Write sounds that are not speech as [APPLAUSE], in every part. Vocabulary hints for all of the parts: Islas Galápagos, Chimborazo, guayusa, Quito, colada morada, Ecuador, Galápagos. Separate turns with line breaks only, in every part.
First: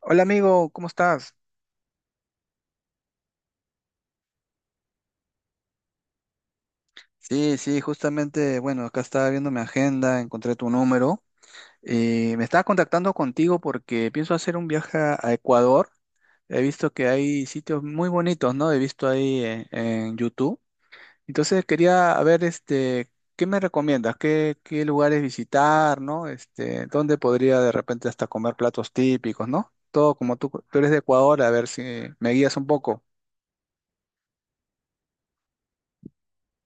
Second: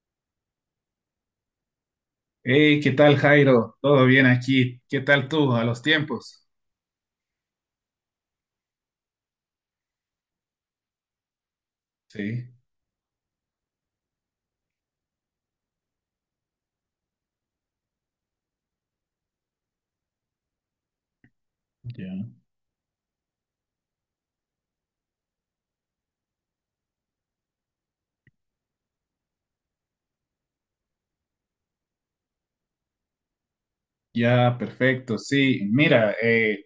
Hola amigo, ¿cómo estás?
Hey, ¿qué tal, Jairo? ¿Todo bien aquí? ¿Qué tal tú a los tiempos?
Sí, sí, justamente, bueno, acá estaba viendo mi agenda, encontré tu número y me
Sí.
estaba contactando contigo porque pienso hacer un viaje a Ecuador. He visto que hay sitios muy bonitos, ¿no? He visto ahí en YouTube. Entonces quería
Ya.
ver, ¿qué me recomiendas? ¿Qué lugares visitar, ¿no? Este, ¿dónde podría de repente hasta comer platos típicos, ¿no? Todo como tú eres de Ecuador, a ver si me guías un poco.
Ya, perfecto. Sí, mira,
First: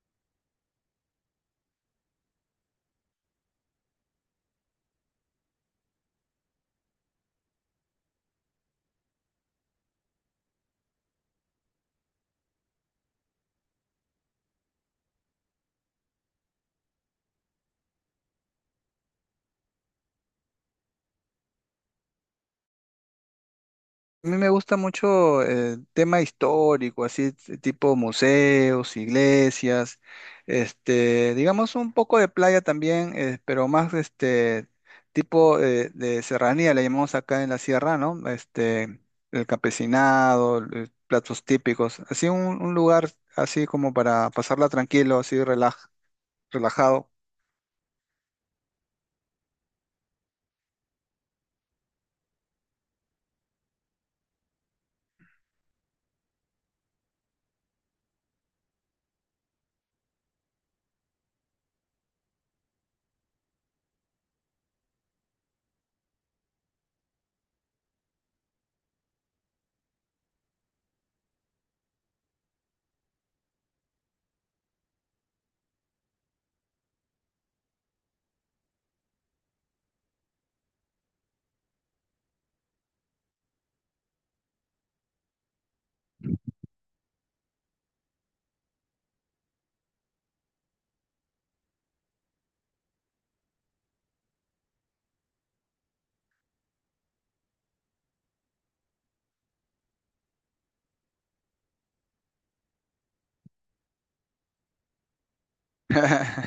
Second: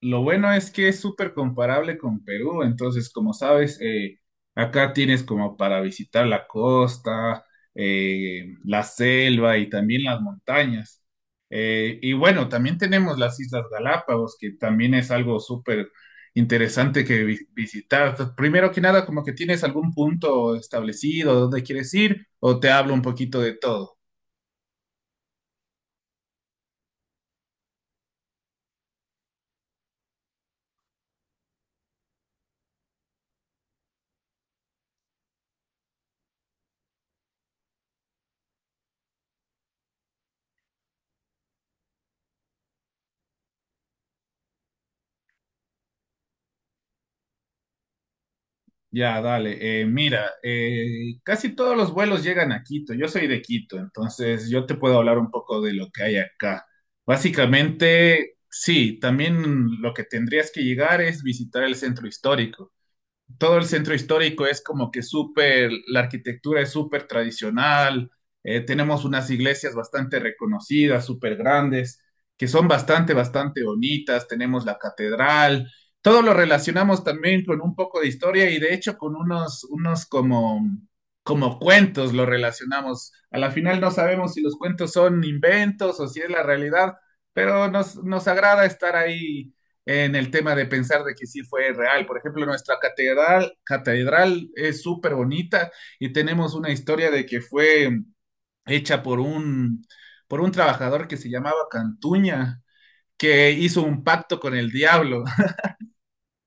lo bueno es que es súper comparable con Perú. Entonces, como sabes, acá tienes como para visitar la costa, la selva y también las montañas. Y bueno, también tenemos las Islas Galápagos, que también es algo súper interesante que visitar. Primero que nada, ¿como que tienes algún punto establecido dónde quieres ir, o te hablo un poquito de todo?
A mí me gusta mucho el tema histórico, así tipo museos, iglesias, este, digamos un poco de playa también, pero más este tipo de serranía, le llamamos acá en la sierra, ¿no? Este, el campesinado, platos típicos, así un lugar así como para pasarla tranquilo, así relajado.
Ya, dale. Mira, casi todos los vuelos llegan a Quito. Yo soy de Quito, entonces yo te puedo hablar un poco de lo que hay acá. Básicamente, sí, también lo que tendrías que llegar es visitar el centro histórico. Todo el centro histórico es como que súper, la arquitectura es súper tradicional. Tenemos unas iglesias bastante reconocidas, súper grandes, que son bastante, bastante bonitas. Tenemos la catedral, todo lo relacionamos también con un poco de historia, y de hecho con unos como, como cuentos lo relacionamos. A la final no sabemos si los cuentos son inventos o si es la realidad, pero nos agrada estar ahí en el tema de pensar de que sí fue real. Por ejemplo, nuestra catedral, catedral es súper bonita, y tenemos una historia de que fue hecha por por un trabajador que se llamaba Cantuña, que hizo un pacto con el diablo.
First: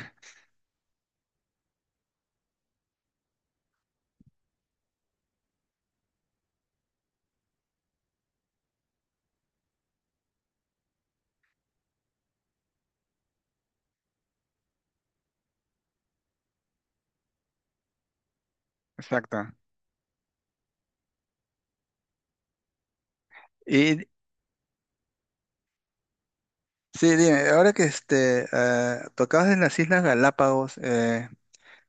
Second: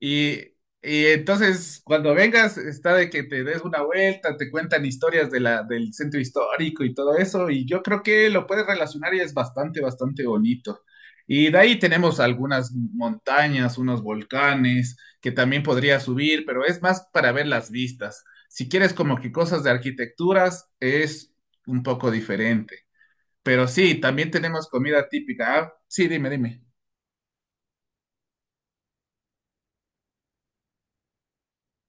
Y, y entonces, cuando vengas, está de que te des una vuelta, te cuentan historias de del centro histórico y todo eso, y yo creo que lo puedes relacionar, y es bastante, bastante bonito. Y de ahí tenemos algunas montañas, unos volcanes que también podría subir, pero es más para ver las vistas. Si quieres como que
Exacto.
cosas de arquitecturas, es un poco diferente. Pero sí,
Y
también tenemos comida típica. Ah, sí, dime, dime.
sí, dime, ahora que tocabas en las Islas Galápagos,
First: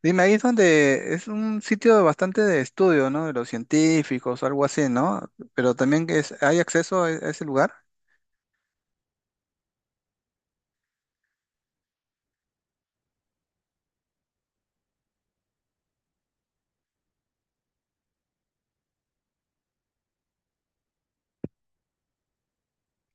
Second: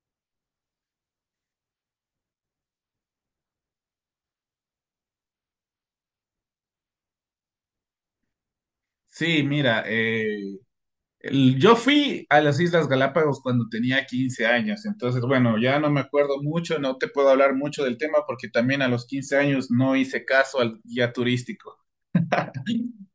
dime, ahí es donde es un sitio bastante de estudio, ¿no? De los científicos, algo así, ¿no? Pero también que es, ¿hay acceso a a ese lugar?
Sí, mira, yo fui a las Islas Galápagos cuando tenía 15 años. Entonces, bueno, ya no me acuerdo mucho, no te puedo hablar mucho del tema porque también a los 15 años no hice caso al guía turístico.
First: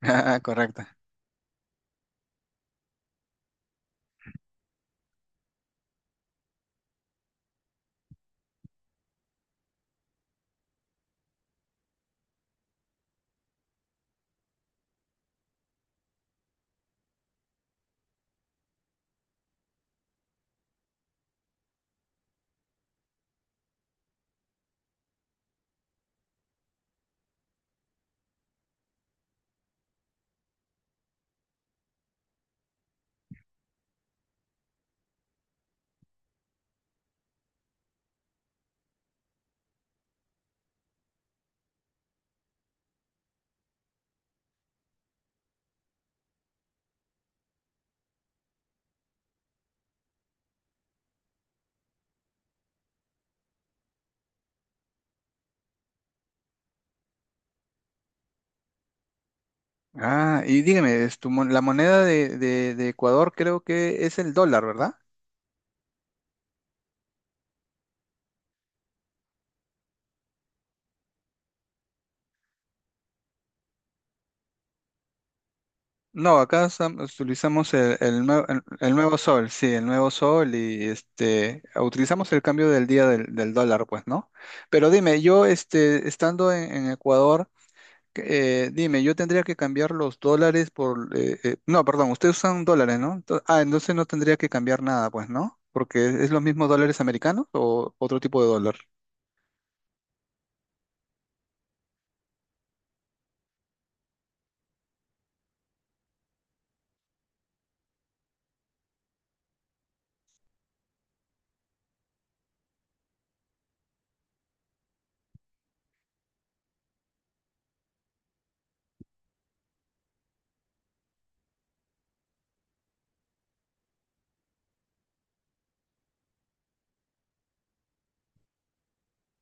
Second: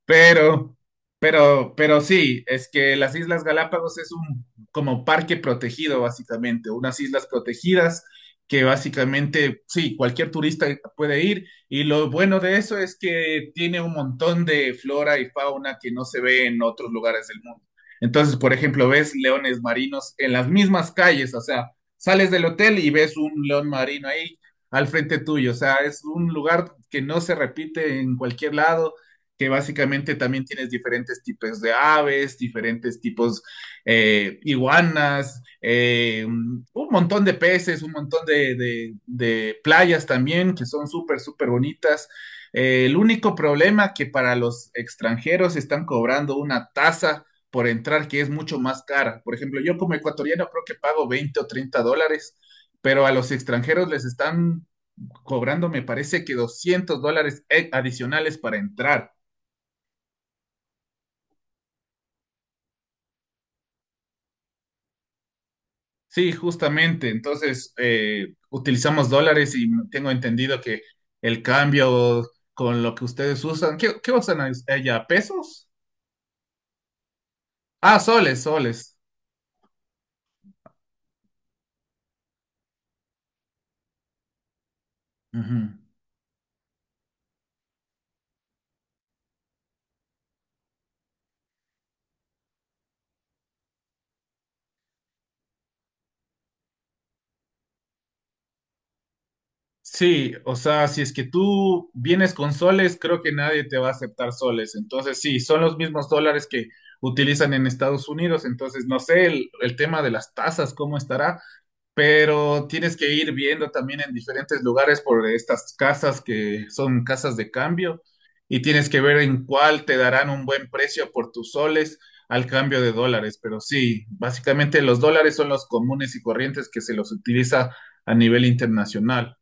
[LAUGHS] Ah,
Pero,
correcto.
pero sí, es que las Islas Galápagos es un como parque protegido, básicamente, unas islas protegidas que básicamente, sí, cualquier turista puede ir. Y lo bueno de eso es que tiene un montón de flora y fauna que no se ve en otros lugares del mundo. Entonces, por ejemplo, ves leones marinos en las mismas calles. O sea, sales del hotel y ves un león marino ahí al frente tuyo. O sea, es un lugar que no se repite en cualquier lado, que básicamente también tienes diferentes tipos de aves, diferentes tipos iguanas, un montón de peces, un montón de, de playas también que son súper, súper bonitas. El único problema que para los extranjeros están cobrando una tasa por entrar que es mucho más cara. Por ejemplo, yo como ecuatoriano creo que pago $20 o $30, pero a los extranjeros les están cobrando, me parece que $200 adicionales para entrar.
Ah, y dígame, es tu la moneda de, de Ecuador creo que es el dólar, ¿verdad?
Sí, justamente. Entonces, utilizamos dólares, y tengo entendido que el cambio con lo que ustedes usan, ¿qué, qué usan allá? ¿Pesos?
No, acá utilizamos el,
Ah,
el
soles, soles.
nuevo sol, sí, el nuevo sol y este, utilizamos el cambio del día del dólar, pues, ¿no? Pero dime, yo
Ujú.
este, estando en Ecuador, eh, dime, yo tendría que cambiar los dólares por no, perdón, ustedes usan dólares, ¿no? Ah, entonces no tendría que cambiar nada, pues, ¿no? Porque es los mismos dólares americanos o otro tipo de dólar.
Sí, o sea, si es que tú vienes con soles, creo que nadie te va a aceptar soles. Entonces, sí, son los mismos dólares que utilizan en Estados Unidos. Entonces, no sé el tema de las tasas, ¿cómo estará? Pero tienes que ir viendo también en diferentes lugares por estas casas que son casas de cambio, y tienes que ver en cuál te darán un buen precio por tus soles al cambio de dólares. Pero sí, básicamente los dólares son los comunes y corrientes que se los utiliza a nivel internacional.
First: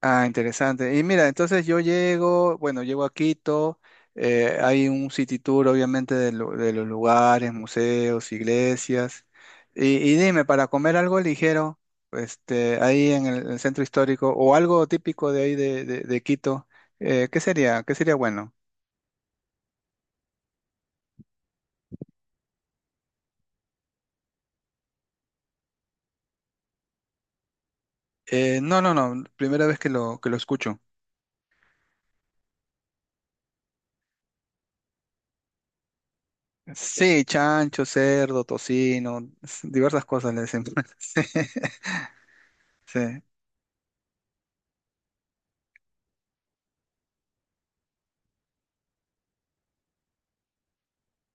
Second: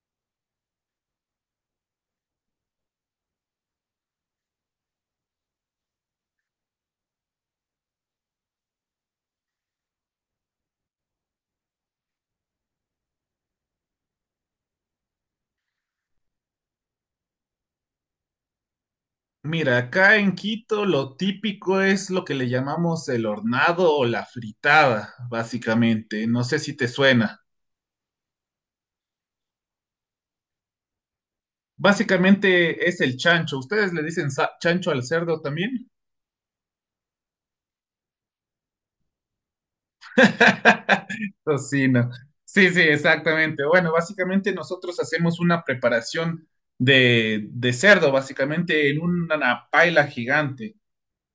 Ah, interesante. Y mira, entonces yo llego, bueno, llego a Quito, hay un city tour obviamente de, de los lugares, museos, iglesias. Y dime, para comer algo ligero, este, ahí en el centro histórico o algo típico de ahí de, de Quito, ¿qué sería? ¿Qué sería bueno?
Mira, acá en Quito lo típico es lo que le llamamos el hornado o la fritada, básicamente. No sé si te suena.
No, primera vez que que lo escucho.
Básicamente es el chancho. ¿Ustedes le dicen chancho al cerdo también?
Sí, chancho, cerdo, tocino, diversas cosas le decimos.
[LAUGHS]
[LAUGHS]
Tocino. Sí, sí,
Sí,
exactamente. Bueno, básicamente nosotros hacemos una preparación de cerdo, básicamente en una paila gigante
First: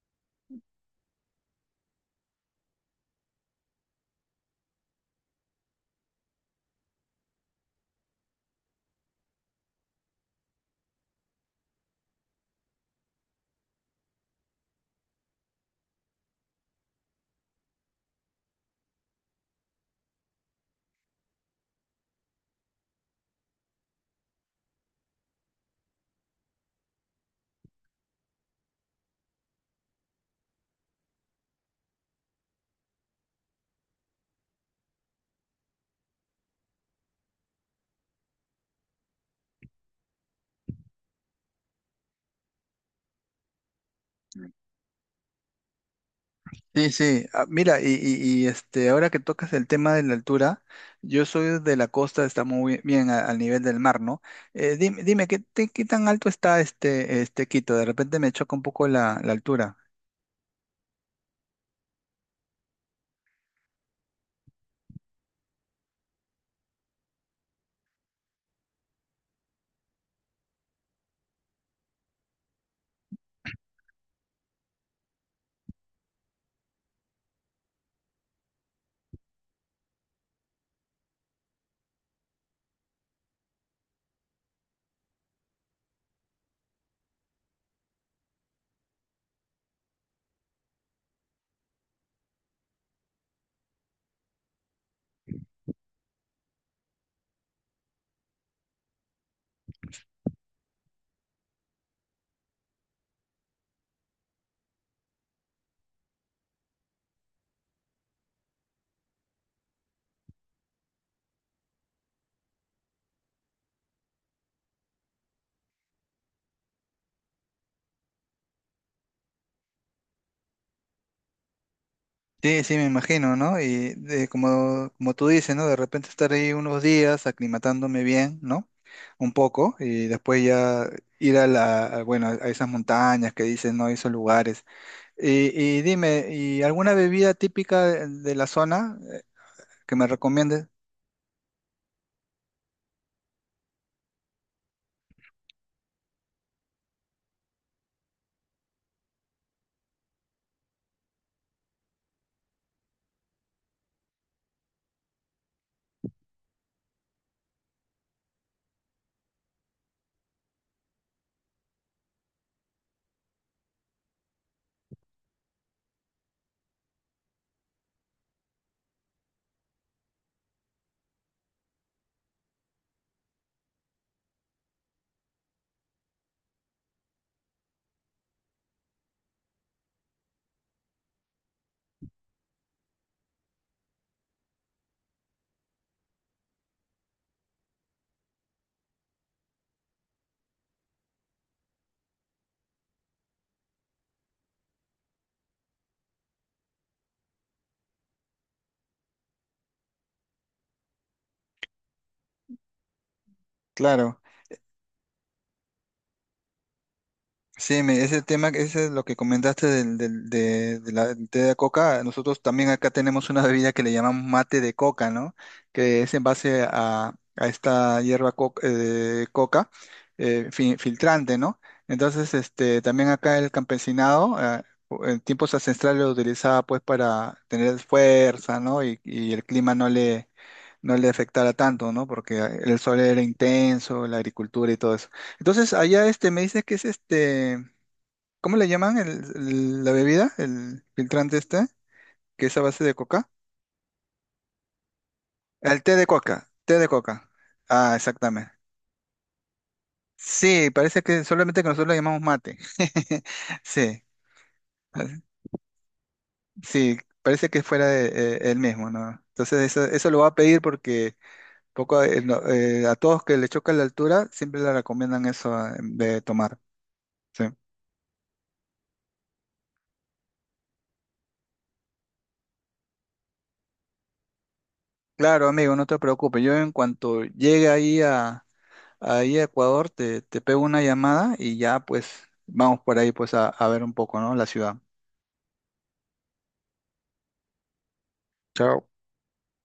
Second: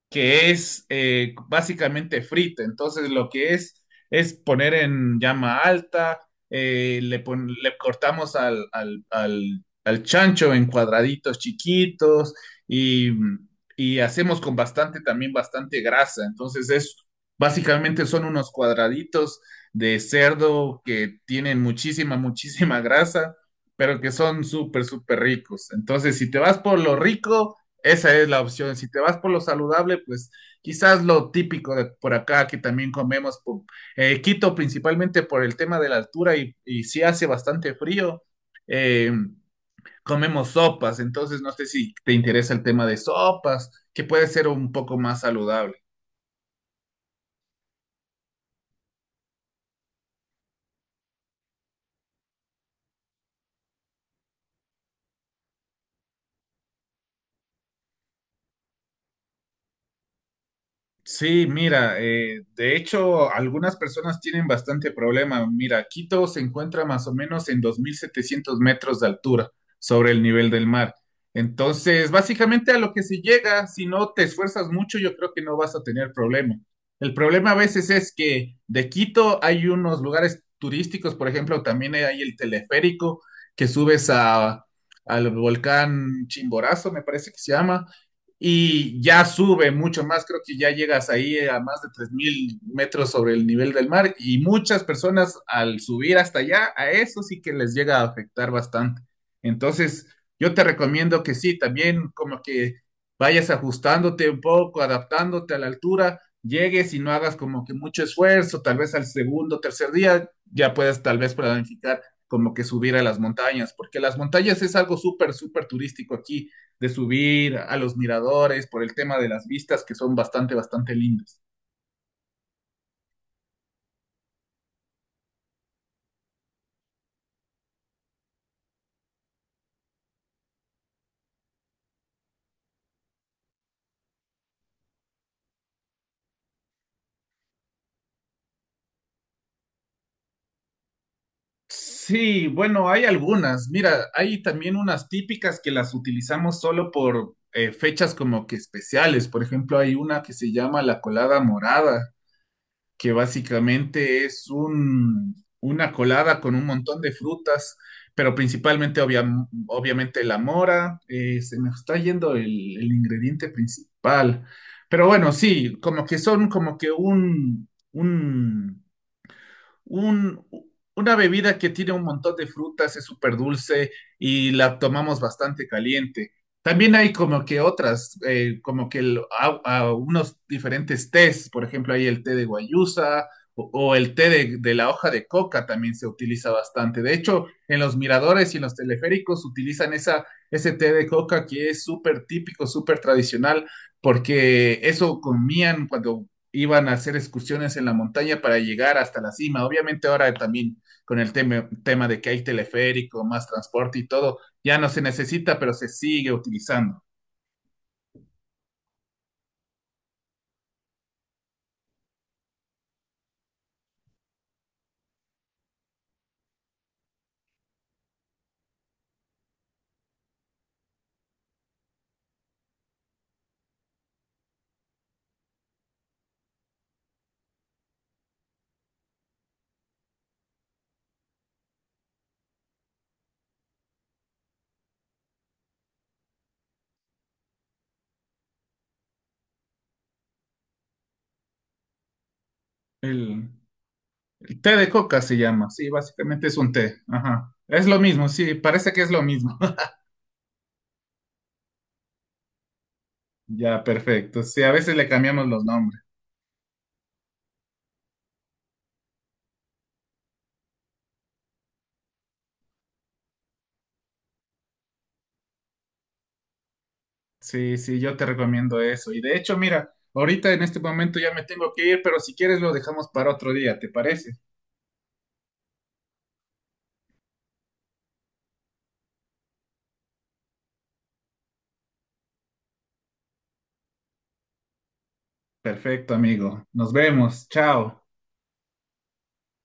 que es básicamente frita. Entonces, lo que es poner en llama alta, le cortamos al chancho en cuadraditos chiquitos, y, y hacemos con bastante, también bastante grasa. Entonces es básicamente, son unos cuadraditos de cerdo que tienen muchísima, muchísima grasa, pero que son súper, súper ricos. Entonces, si te vas por lo rico, esa es la opción. Si te vas por lo saludable, pues quizás lo típico de por acá que también comemos, Quito principalmente por el tema de la altura, y si hace bastante frío, eh, comemos sopas. Entonces, no sé si te interesa el tema de sopas, que puede ser un poco más saludable.
sí, sí. Sí. Ah, mira, y este, ahora que tocas el tema de la altura, yo soy de la costa, está muy bien al nivel del mar, ¿no? Dime, dime, ¿qué, qué tan alto está este, este Quito? De repente me choca un poco la altura.
Sí, mira, de hecho, algunas personas tienen bastante problema. Mira, Quito se encuentra más o menos en 2.700 metros de altura sobre el nivel del mar. Entonces, básicamente a lo que se llega, si no te esfuerzas mucho, yo creo que no vas a tener problema. El problema a veces es que de Quito hay unos lugares turísticos. Por ejemplo, también hay el teleférico que subes a, al volcán Chimborazo, me parece que se llama, y ya sube mucho más. Creo que ya llegas ahí a más de 3.000 metros sobre el nivel del mar, y muchas personas al subir hasta allá, a eso sí que les llega a afectar bastante. Entonces, yo te recomiendo que sí, también como que vayas ajustándote un poco, adaptándote a la altura, llegues y no hagas como que mucho esfuerzo. Tal vez al segundo, tercer día ya puedes tal vez planificar como que subir a las montañas, porque las montañas es algo súper, súper turístico aquí, de subir a los miradores por el tema de las vistas que son bastante, bastante lindas.
Sí, sí, me imagino, ¿no? Y como, como tú dices, ¿no? De repente estar ahí unos días aclimatándome bien, ¿no? Un poco, y después ya ir a bueno, a esas montañas que dicen, ¿no? Esos lugares. Y dime, ¿y alguna bebida típica de la zona que me recomiendes?
Sí, bueno, hay algunas. Mira, hay también unas típicas que las utilizamos solo por fechas como que especiales. Por ejemplo, hay una que se llama la colada morada, que básicamente es un, una colada con un montón de frutas, pero principalmente obviamente la mora. Se me está yendo el ingrediente principal, pero bueno, sí, como que son como que un, una bebida que tiene un montón de frutas, es súper dulce y la tomamos bastante caliente. También hay como que otras, como que a unos diferentes tés. Por ejemplo, hay el té de guayusa, o el té de la hoja de coca también se utiliza bastante. De hecho, en los miradores y en los teleféricos utilizan esa, ese té de coca que es súper típico, súper tradicional, porque eso comían cuando iban a hacer excursiones en la montaña para llegar hasta la cima. Obviamente, ahora también con el tema de que hay teleférico, más transporte y
Claro.
todo, ya no se necesita, pero se sigue utilizando.
Sí, ese tema, ese es lo que comentaste de la del té de coca. Nosotros también acá tenemos una bebida que le llamamos mate de coca, ¿no? Que es en base a esta hierba coca filtrante, ¿no? Entonces, este, también acá el campesinado en tiempos ancestrales lo utilizaba pues para tener fuerza, ¿no? Y el clima no le afectara tanto, ¿no? Porque el sol era intenso, la agricultura y todo eso. Entonces, allá este me dice que es este, ¿cómo le llaman la bebida? El filtrante este, que es a base de coca.
El, el té de coca se llama,
El
sí,
té de coca,
básicamente es un
té de
té.
coca.
Ajá.
Ah,
Es lo mismo,
exactamente.
sí, parece que es lo mismo. [LAUGHS]
Sí, parece que solamente que nosotros lo llamamos mate. [LAUGHS]
Ya,
Sí,
perfecto. Sí, a veces
ah,
le cambiamos los nombres.
sí, parece que fuera el mismo, ¿no? Entonces eso lo va a pedir porque poco no, a todos que le choca la altura siempre le recomiendan eso de tomar. Sí.
Sí, sí, yo te recomiendo eso. Y de hecho, mira, ahorita en este momento ya me tengo que ir, pero si quieres lo dejamos para otro día, ¿te parece?
Claro, amigo, no te preocupes. Yo en cuanto llegue ahí a Ecuador, te pego una llamada y ya pues vamos por ahí pues a ver un poco, ¿no? La ciudad.
Perfecto, amigo. Nos vemos. Chao.
Chao.